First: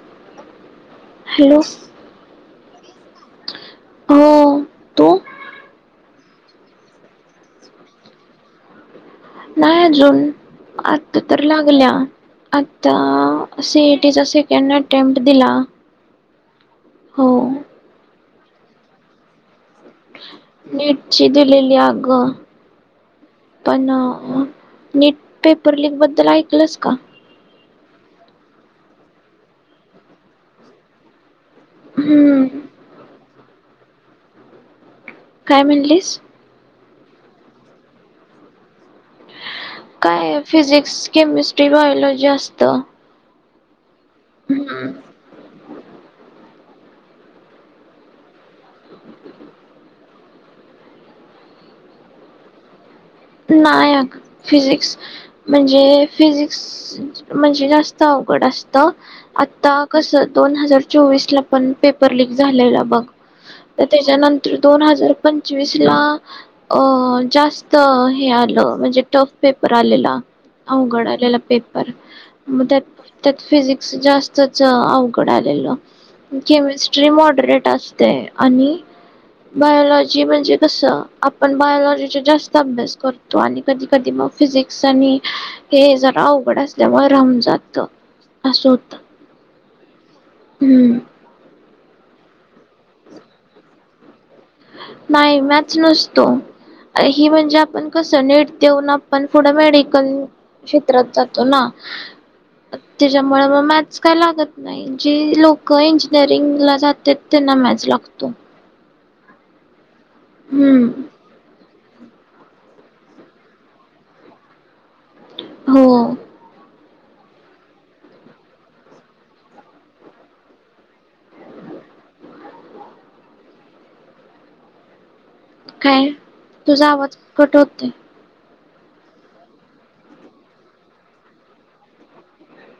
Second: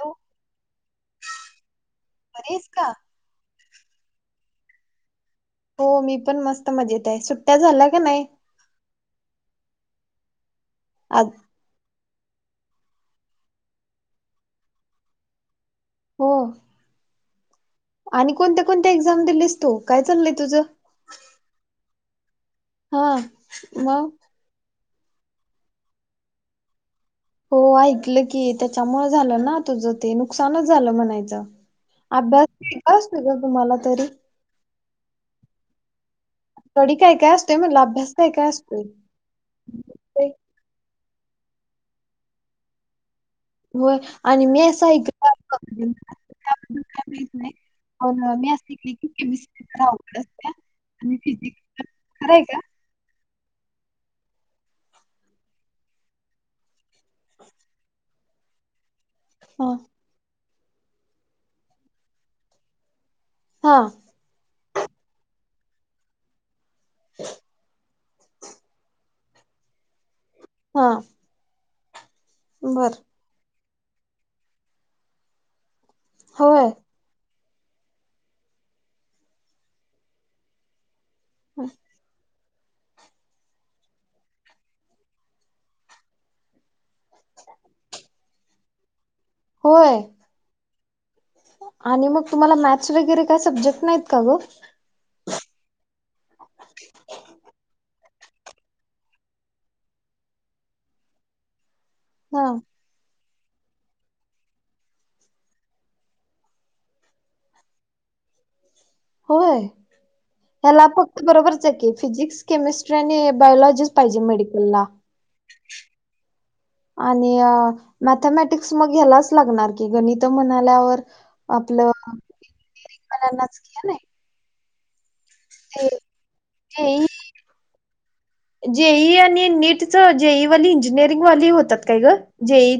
Hello hello. बरी आहेस का. हा तू हो मी पण मस्त मजेत आहे सुट्ट्या झाल्या का नाही नाहीय आजुन आता आज तर लागल्या आता सीईटीच अटेम्प्ट दिला हो हो आणि कोणत्या कोणत्या एक्झाम दिलीस तो नीटची दिलेली अगं हा पण म नीट पेपर लिक बद्दल ऐकलस का हो ऐकलं की त्याच्यामु झालं ना तुझं ते नुकसानच झालं म्हणायचं हम्म अभ्यास अस तुम्हाला तरी काय म्हणलीस तडी काय काय असततेय मला अभ्यास काय काय असतो काय फिजिक्स केमिस्ट्री बायोलॉजी असत हो आणि मी अस एक प मी असली की केमिस्ट आवड आणि फिजिकस कराय का नाही फिजिकक्स म्हणजे फिजिकस म्हणजे जास्त अवघड असत हा आता कस दोन हजार चोवीस ला पण पेपर लीक झालेला बघ हा त्याच्यानंतर दोन हजार जसला अ जास्त हे आलं म्हणजे टफ पेपर आलेला हा अवघडलेला पे ब बर. फिज जास्तच अवघड आलेल होय केमिस्ट्री मॉडरेट आणि बायलॉजी म्हणजे कसं आपण बायोलॉजी जास्त सब करतो आणि कधी कधी मग फिजिक्स आणि हे जरा अवघड असल्यावर रामून जात असं होत होय हम्म आणि मग तुम्हाला गरे काय सब्जेक्ट नाही नाही मच नसतो ही म्हणजे आपण कसं नीट देऊन आपण पुुढं मेडिकल क्षेत्रात जातो ना हा त त्याच्यामुळे मग मॅथस काय लागत नाही जी लोक इंजिनिअरिंग ला जातात त्यांना मॅथस लागतो होय ह्याला हम्म फक्त बरोबरच आहे की फिजिक्स केमिस्ट्री आणि बायोलॉजीच पाहिजे मेडिकलला हो आणि मॅथमॅटिक्स मग घ्यालाच लागणार की गणित म्हणाल्यावर आपलं इंजिनिअरिंगल्यांनाच घ ना काय तुझा जेई आवाज कट होतते जेई आणि नीटच जेई वाली इंजिनिअरिंगवाली होतात काय ग जेई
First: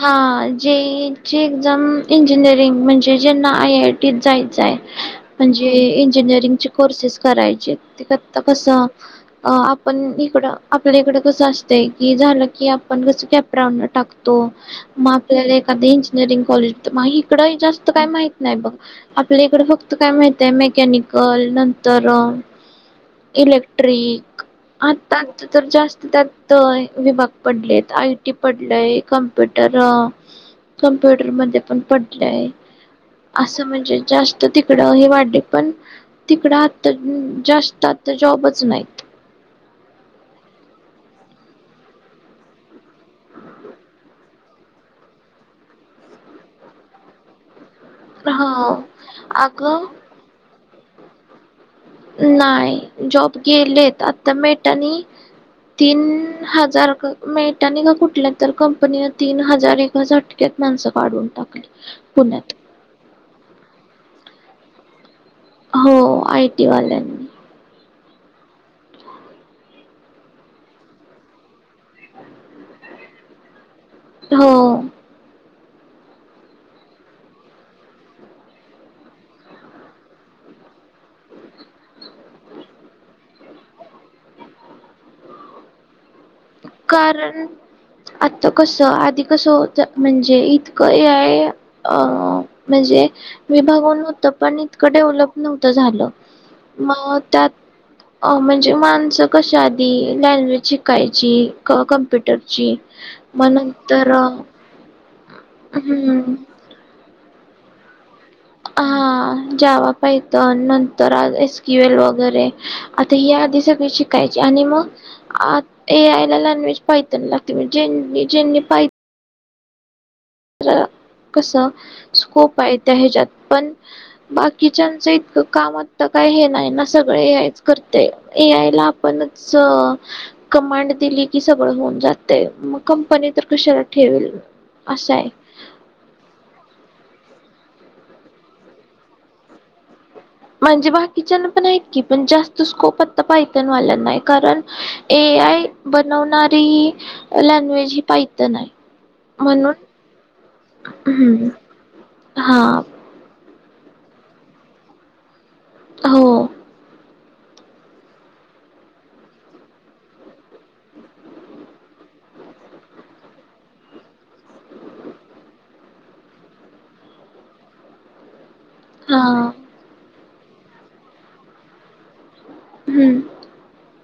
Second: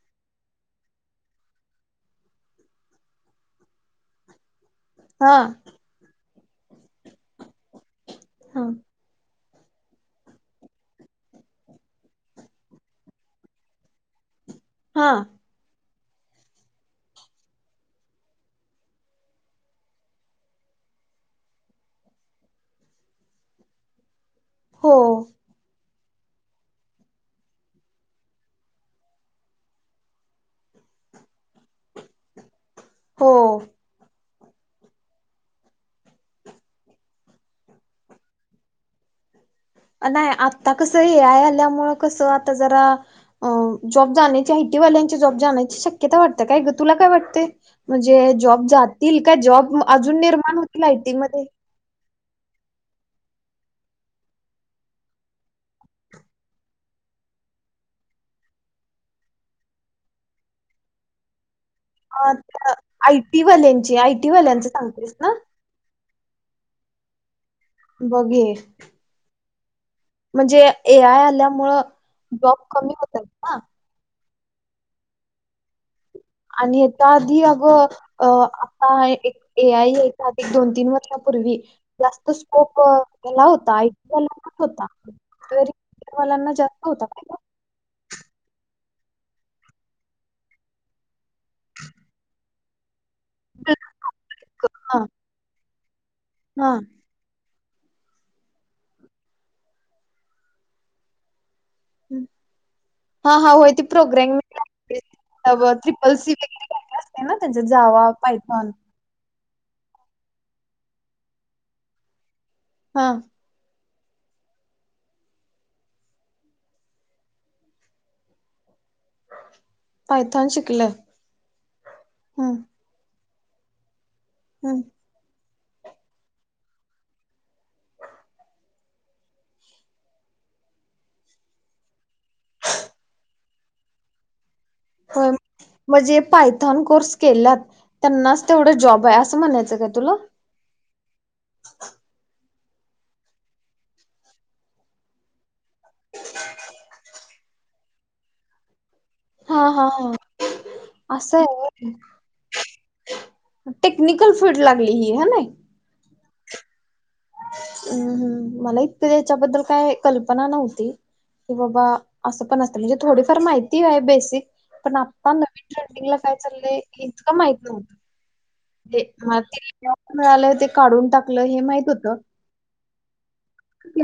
हा जीची एक््झा इंजिनिअरीिंग म्हणजे जेना आय आय टीत जायत ज आहे हा म्हणजे इंजिनिअरिंगचे कोर्सेस करायचे तेता हा कस अ आपण इकडं आपल्या इकडं कसं असतंय की झालं की आपण कसं कॅपरान टाकतो त म हा आपल्या का दे इंजिनिअरिंग कॉलेज इकड जास्त काय माहित नाही बघ आपल्या इकड फक्त काय माहित आहे मेकॅनिकल नंतर इलेक्ट्रिक हो आता तर जास्त त्यात विभाग पडलेत आय टी पडलाय कमप्युटर कमप्युटर मध्ये पण पडले आहे हो असं म्हणजे जास्त तर तिकडं हे वाढले पण तिकडं आता जास्त आता जॉबच नाहीत नाही आता कसं ए आय आल्यामुळे कसं आता जरा जॉब जाण्याची आयटी वाल्यांची जॉब जाण्याची शक्यता वाटते काय तुला काय वाटते म्हणजे जॉब हा जातील का जॉब अगं अजून निर्माण हो लाईटिंग मध्ये नाही जॉब गेलेत आता मेळटनी तीन हजार मेळटनी का कुठल्या तर कंपनी तीन हजार एटक्यात माणसं काढून टाकली अ पुण्यात आयटी वाल्यांची आयटी वाल्यांची सांगतेस ना हो आयटी वाल्यांनी बघे म्हणजे ए आय आल्यामुळं जॉब कमी होतात ना हो आणि याच्या आधी अग अ आता एक ए आय याच्याधी दोन तीन वर्षापूर्वी जास्त स्कोप केला होता आयटीला होता वालांना जास्त होता कारण आता कसं आधी कसं होत म्हणजे इतकं हेय अ म्हणजे विभाग तपनीकडे हा उलब न झालं हा मग त्यात अ म्हणजे माणसं कशा आधी लँग्वेज शिकायची जी क कम्प्युटरची म नंतर त हम्म त्रिपल्सी ब ना त्यांच जावा पायथॉन ह जावा पाहित नंतर आ एस क्यू एल वगैरे हा आता या आधी सगळी शिक यची आणि मग ए आय ला लॉनवेज पायतण लागते म्हणजे ज्यांनी ज्यांनी पाय पायथॉन शिकलं कसा स्कोप हम्म, आहे त्या ह जात पण हम्म. बाकीच्यांचं इतकं कामात तर काय हे नाही ना सगळे ए आयच करते ए आय ला आपणच कमांड दिली की सगळं होऊन जाते मग कंपनी तर कशाला ठेवेल असश आहे मगजे पायथॉन कोर्स केल्यात त्यांनाच तेवढ जॉब आहे असं म्हणायचं काय तुला म्हणजे बाकीच्याना पण ऐकी पण जास्त त स्कोप आता पायथन वाला नाही कारण ए आय बनवणारी लँग्वेज ही पायथन आहे हा म्हणून हा हा असं आहे हम् होय. हा टेक्निकल फीलल्ड लागली ही ह ना हो हम्म हम् मला इतकं याच्याबद्दल काय कल्पना नव्हती कि बाबा असं पण असत म्हणजे थोडीफार माहिती आहे बेसिक पण आता नवीन ट्रेंडिंगला काय चाललंय हे इतक माहित नव्हत ते हा म मिळालं ते काढून टाकलं हे माहित होतं हम्म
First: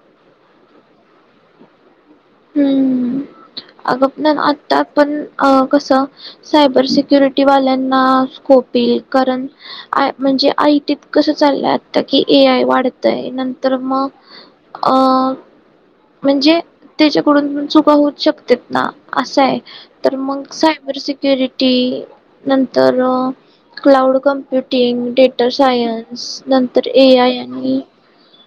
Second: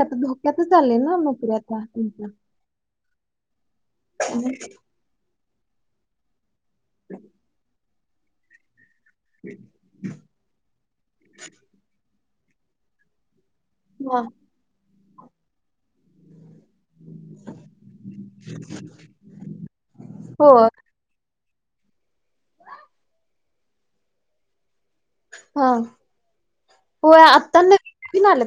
क धोक्यात चाले ना नकऱ्याता हम्म अगप आता पण अ कसं सायबर सक्योरिटी वा्यां स्कोपी कारण म्हणजे आई तत कस चाललं ए ए आय वाढत आहे न तर मग अ म्हणजे. त्याच्याकडून पण चुका होऊ शकत्यात ना असा आहे, तर मग हो सायबर सिक्युरिटी ती. नंतर. Cloud computing. डेटर हा सायन्स नंतर ए होय आय आता आणि नवीन आल्यात.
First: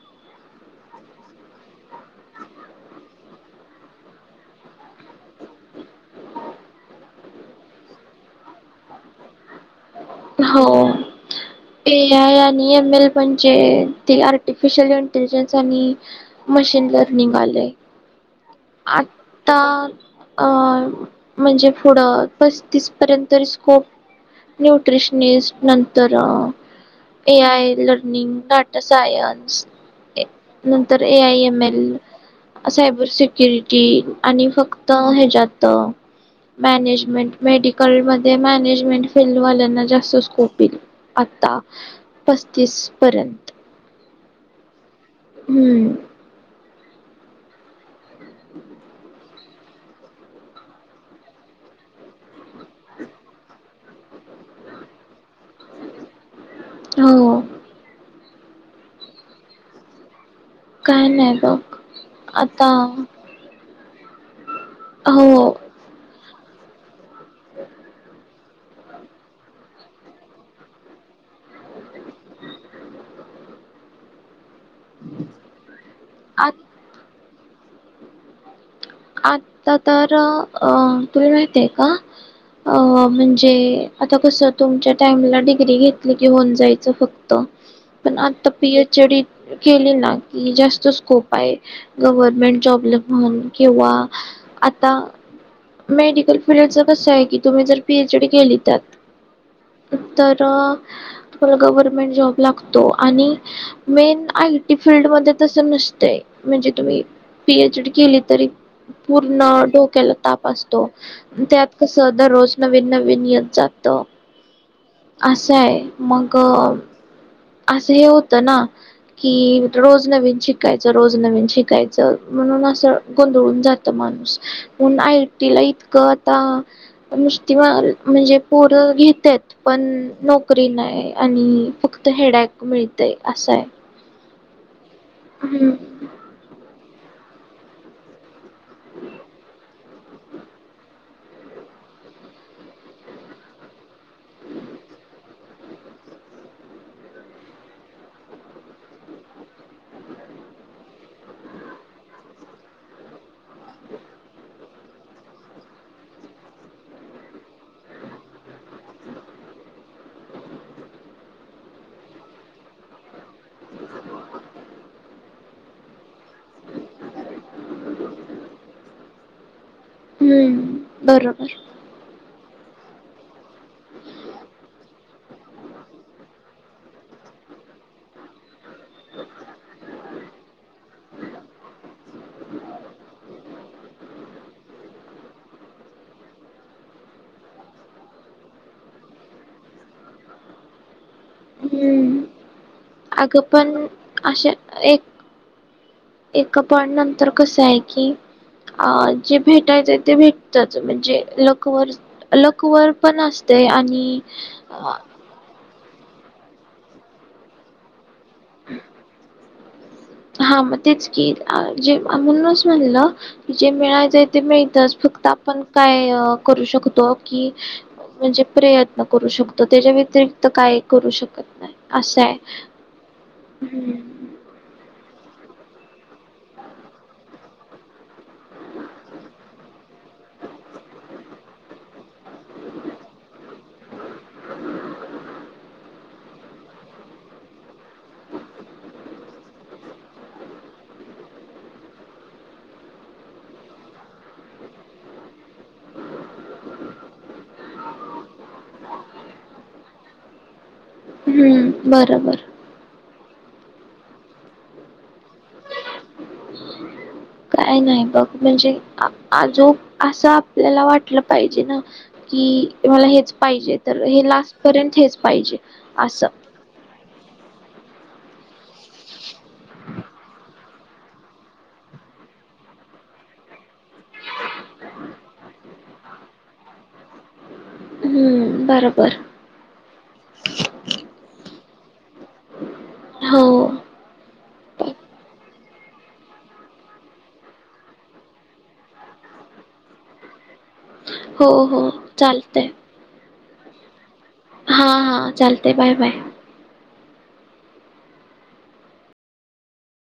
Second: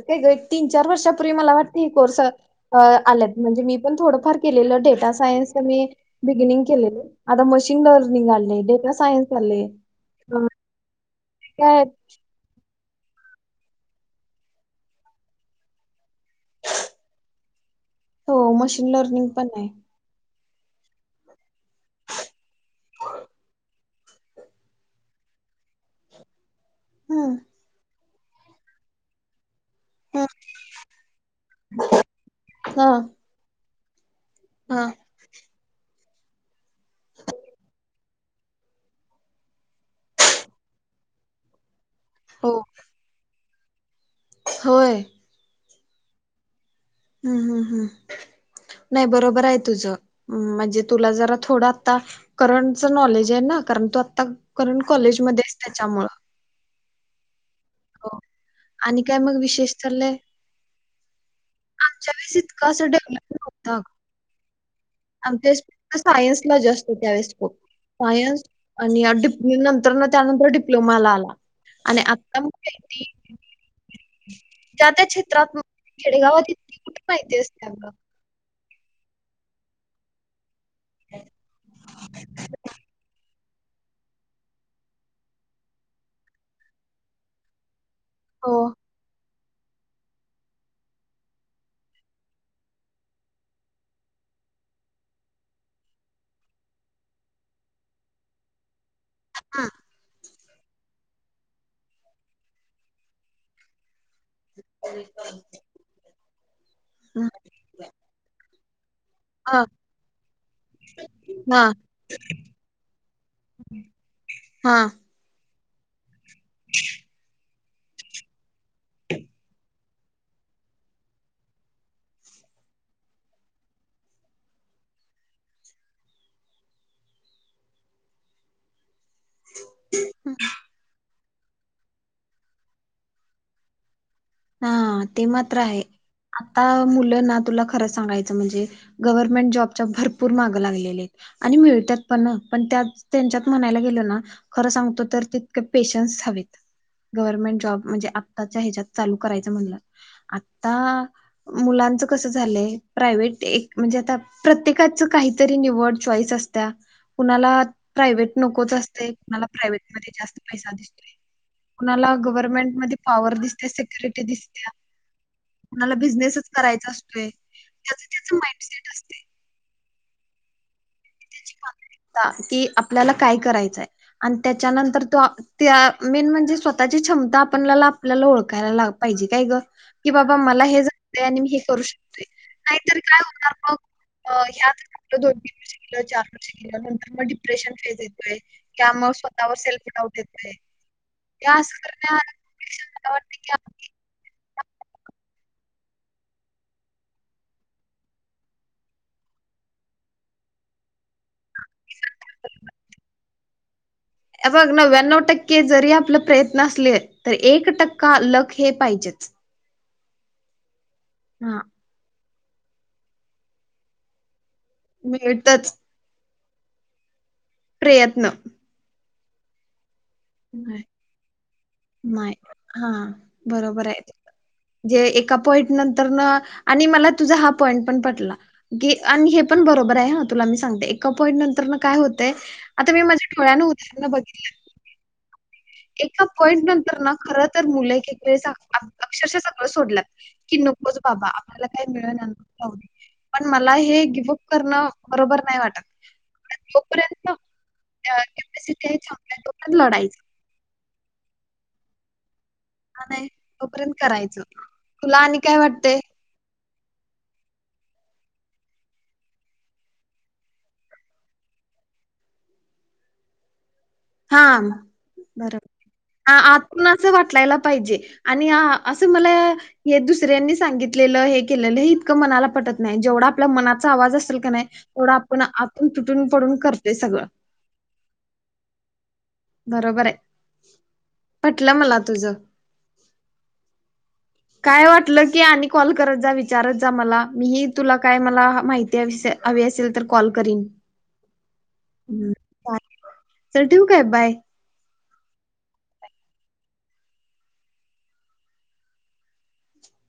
तीन चार वर्षापूर्वी मला वाटत हे कोर्स आल्यात म्हणजे मी पण थोडंफार केलेलं डेटा सायन्स तर मी बिगिनिंग केलेलं आता मशीन लर्निंग आले डेटा सायन्स आलय. हो ते या नि म्हणजे ते आर्टिफिशल इंटेलिजन्स आणि मशीन लर्निंग आलय. हो मशीन लर्निंग पण आहे. म्हणजे पुढं पस्तीसपर्यंत स्कोप न्यूट्रिशनिस्ट नंतर हम्म ए आय ल निन टाटा सायन्स. हम्म, नंतर ए आय एम एल हा सायबर स. की आणि हा फक्त हे जात. मॅनेजमेंट मेडिकलमध्ये मॅनेजमेंट फिल्डवाल्यांना जास्त स्कोप ये आता हो पस्तीस पर्यंत. होय. हम्म. हम् हम हम नाही बरोबर आहे, तुझं म्हणजे तुला जरा थोडं आता करंटच नॉलेज आहे ना, कारण तू आता करंट कॉलेज मध्येस त्याच्यामुळ हो. आणि काय मग विशेष चाललय. काय नाही. बघ आमच्या वेस आता इतकंसं डेव्हलप नव्हतं. हो आमच्या सायन्स जास्त त्यावेळेस ब सायन्स आणि प नंतर त्यानंतर डिप्लोमाला आला आणि आता म माहिती हम् त्या त्या क्षेत्रात आ खेडेगावात कुठे माहिती असते. च आता तर अ तु् माहितय का अ म्हणजे म्हण आता कस तुमच्या टाइमला डिग्री घेतली की होऊन जायच फक्त प हो. तपीया जडी केली ना की जास्त स्कोप आहे गव्हर्मेंट जॉबला म्हणून किंवा आता मेडिकल फीलडच कस आहे की तुम्ही जर पीएच डी केली त्या हां, उ तरर तु्हाला गव्हर्मेंट जॉब लागतो आणि मेन आयटी फीलल्डमध्ये तसं नसतंय म्हणजे तुम्ही पीएच डी केली ह पूर्ण हां, डोक्याला ताप असतो त्यात कस दररोज नवीन नवीन येत जात हां, असं आहे मग असं हे होतं ना कि रोज नवीन शिकायचं रोज नवीन शिकायचं म्हणून असं गोंधळून जात माणूस म्हून आय टी ला इतकं आता नस् म्हणजे पोरं घेत ते पण नोकरी नाही आणि फक्त हेडॅक मिळतय असा आहे हा ते मात्र हम्म आहे आ मु ना तुला खरं सगायचं म्हणजे गवर्नमेंट जॉब भपूर ला मित पणण त्या त्यांत म्हणाला गेलो ना खर सांगतो तर तितक पेशनस हवेत ग्हर्मेंट जॉब म्हणजे आच्या ह्याच्यात चालू करायच म्हणलं आता मुलांच कस झालंय प्रायव्हेट एक म्हणजे आता प्रत्येकाच काहीतरी निवड चॉईस असत्या कुणाला प्रायव्हेट नकोच असते कुणाला प्रायव्हेट मध्ये जास्त पैसा दिसत कुणाला गव्हर्मेंट मध्ये पॉवर दिसते त्या सिक्युरिटी दिसत्या कोणाला बिझनेसच करायचा असतोय त्याच त्याच माइंडसेट असते हम्म बरोबर [unintelligible] कि आपल्याला काय करायचंय आणि त्याच्यानंतर तो त्या मेन म्हणजे स्वतःची क्षमता आपल्या आपल्याला ओळखतो यला पाहिजे काय ग की बाबा मला हे आणि मी हे करू शकते नाहीतर काय होणार मग आपलं दोन चार वर्ष केलं नंतर मग डिप्रेशन फेज येतोय त्या मग स्वतःवर सेल्फ फुट आऊट येतोय या असं हम्म करण्यापेक्षा मला वाटतं अगं की पण आपण- अशा एक ए पण नंतर कस आहे की अ जे भेटायचं आहे ते भेटतच म्हणजे लकवर लकवर पण असते आणि याग नव एनोट के जी जरी आप प्रयत्न असले एक टक् कालक हे पाहिजेच हा म तेच की हा जे म्हणूनच म्हणलं की जे मिळायच ते मिळतच फक्त आपण मिळतच काय करू शकतो. क प्रयत्न म्हणजे प्रयत्न करू शकतो, त्याच्या व्यतिरिक्त काही करू शकत नाही असं नाही आहे. हा [unintelligible] चना बघकी एका पॉइंट नंतर ना खर तर मुलं वेळे अक्षरशः सगळं सोडल्यात की नकोच बाबा आपल्याला काही मिळ पण मला हे गिव अप करणं बरोबर नाही वाटत आता पर्यंत कॅपसिटी चांग लढाई हम्म बरोबर नाही तोपर्यंत करायच तुला आणि काय वाटते. काय नाही बघ म्हणजे आजो असं आपल्याला वाटलं पाहिजे ना की मला हेच पाहिजेत. तर हे हा लास्ट पर्यंत हेच पाहिजे बरोबर. असं आ- आतून वाटलायला पाहिजे आणि असं मला हे दुसऱ्यांनी सांगितलेलं हे केलेलं हे इतकं मनाला पटत नाही, जेवढा आपला मनाचा आवाज असेल का नाही तेवढं आपण आतून तुटून पडून करतोय सगळं हम्म बरोबर बरोबर आहे पटलं मला तुझं हो काय वाटलं की आण कॉल करत जा विचारत जा मला मीही तुला काय मला माहिती हवी असेल तर कॉल करीन हो हो हम्म. चालतय चल ठेवू काय, बाय ह हा हा चालते बाय बाय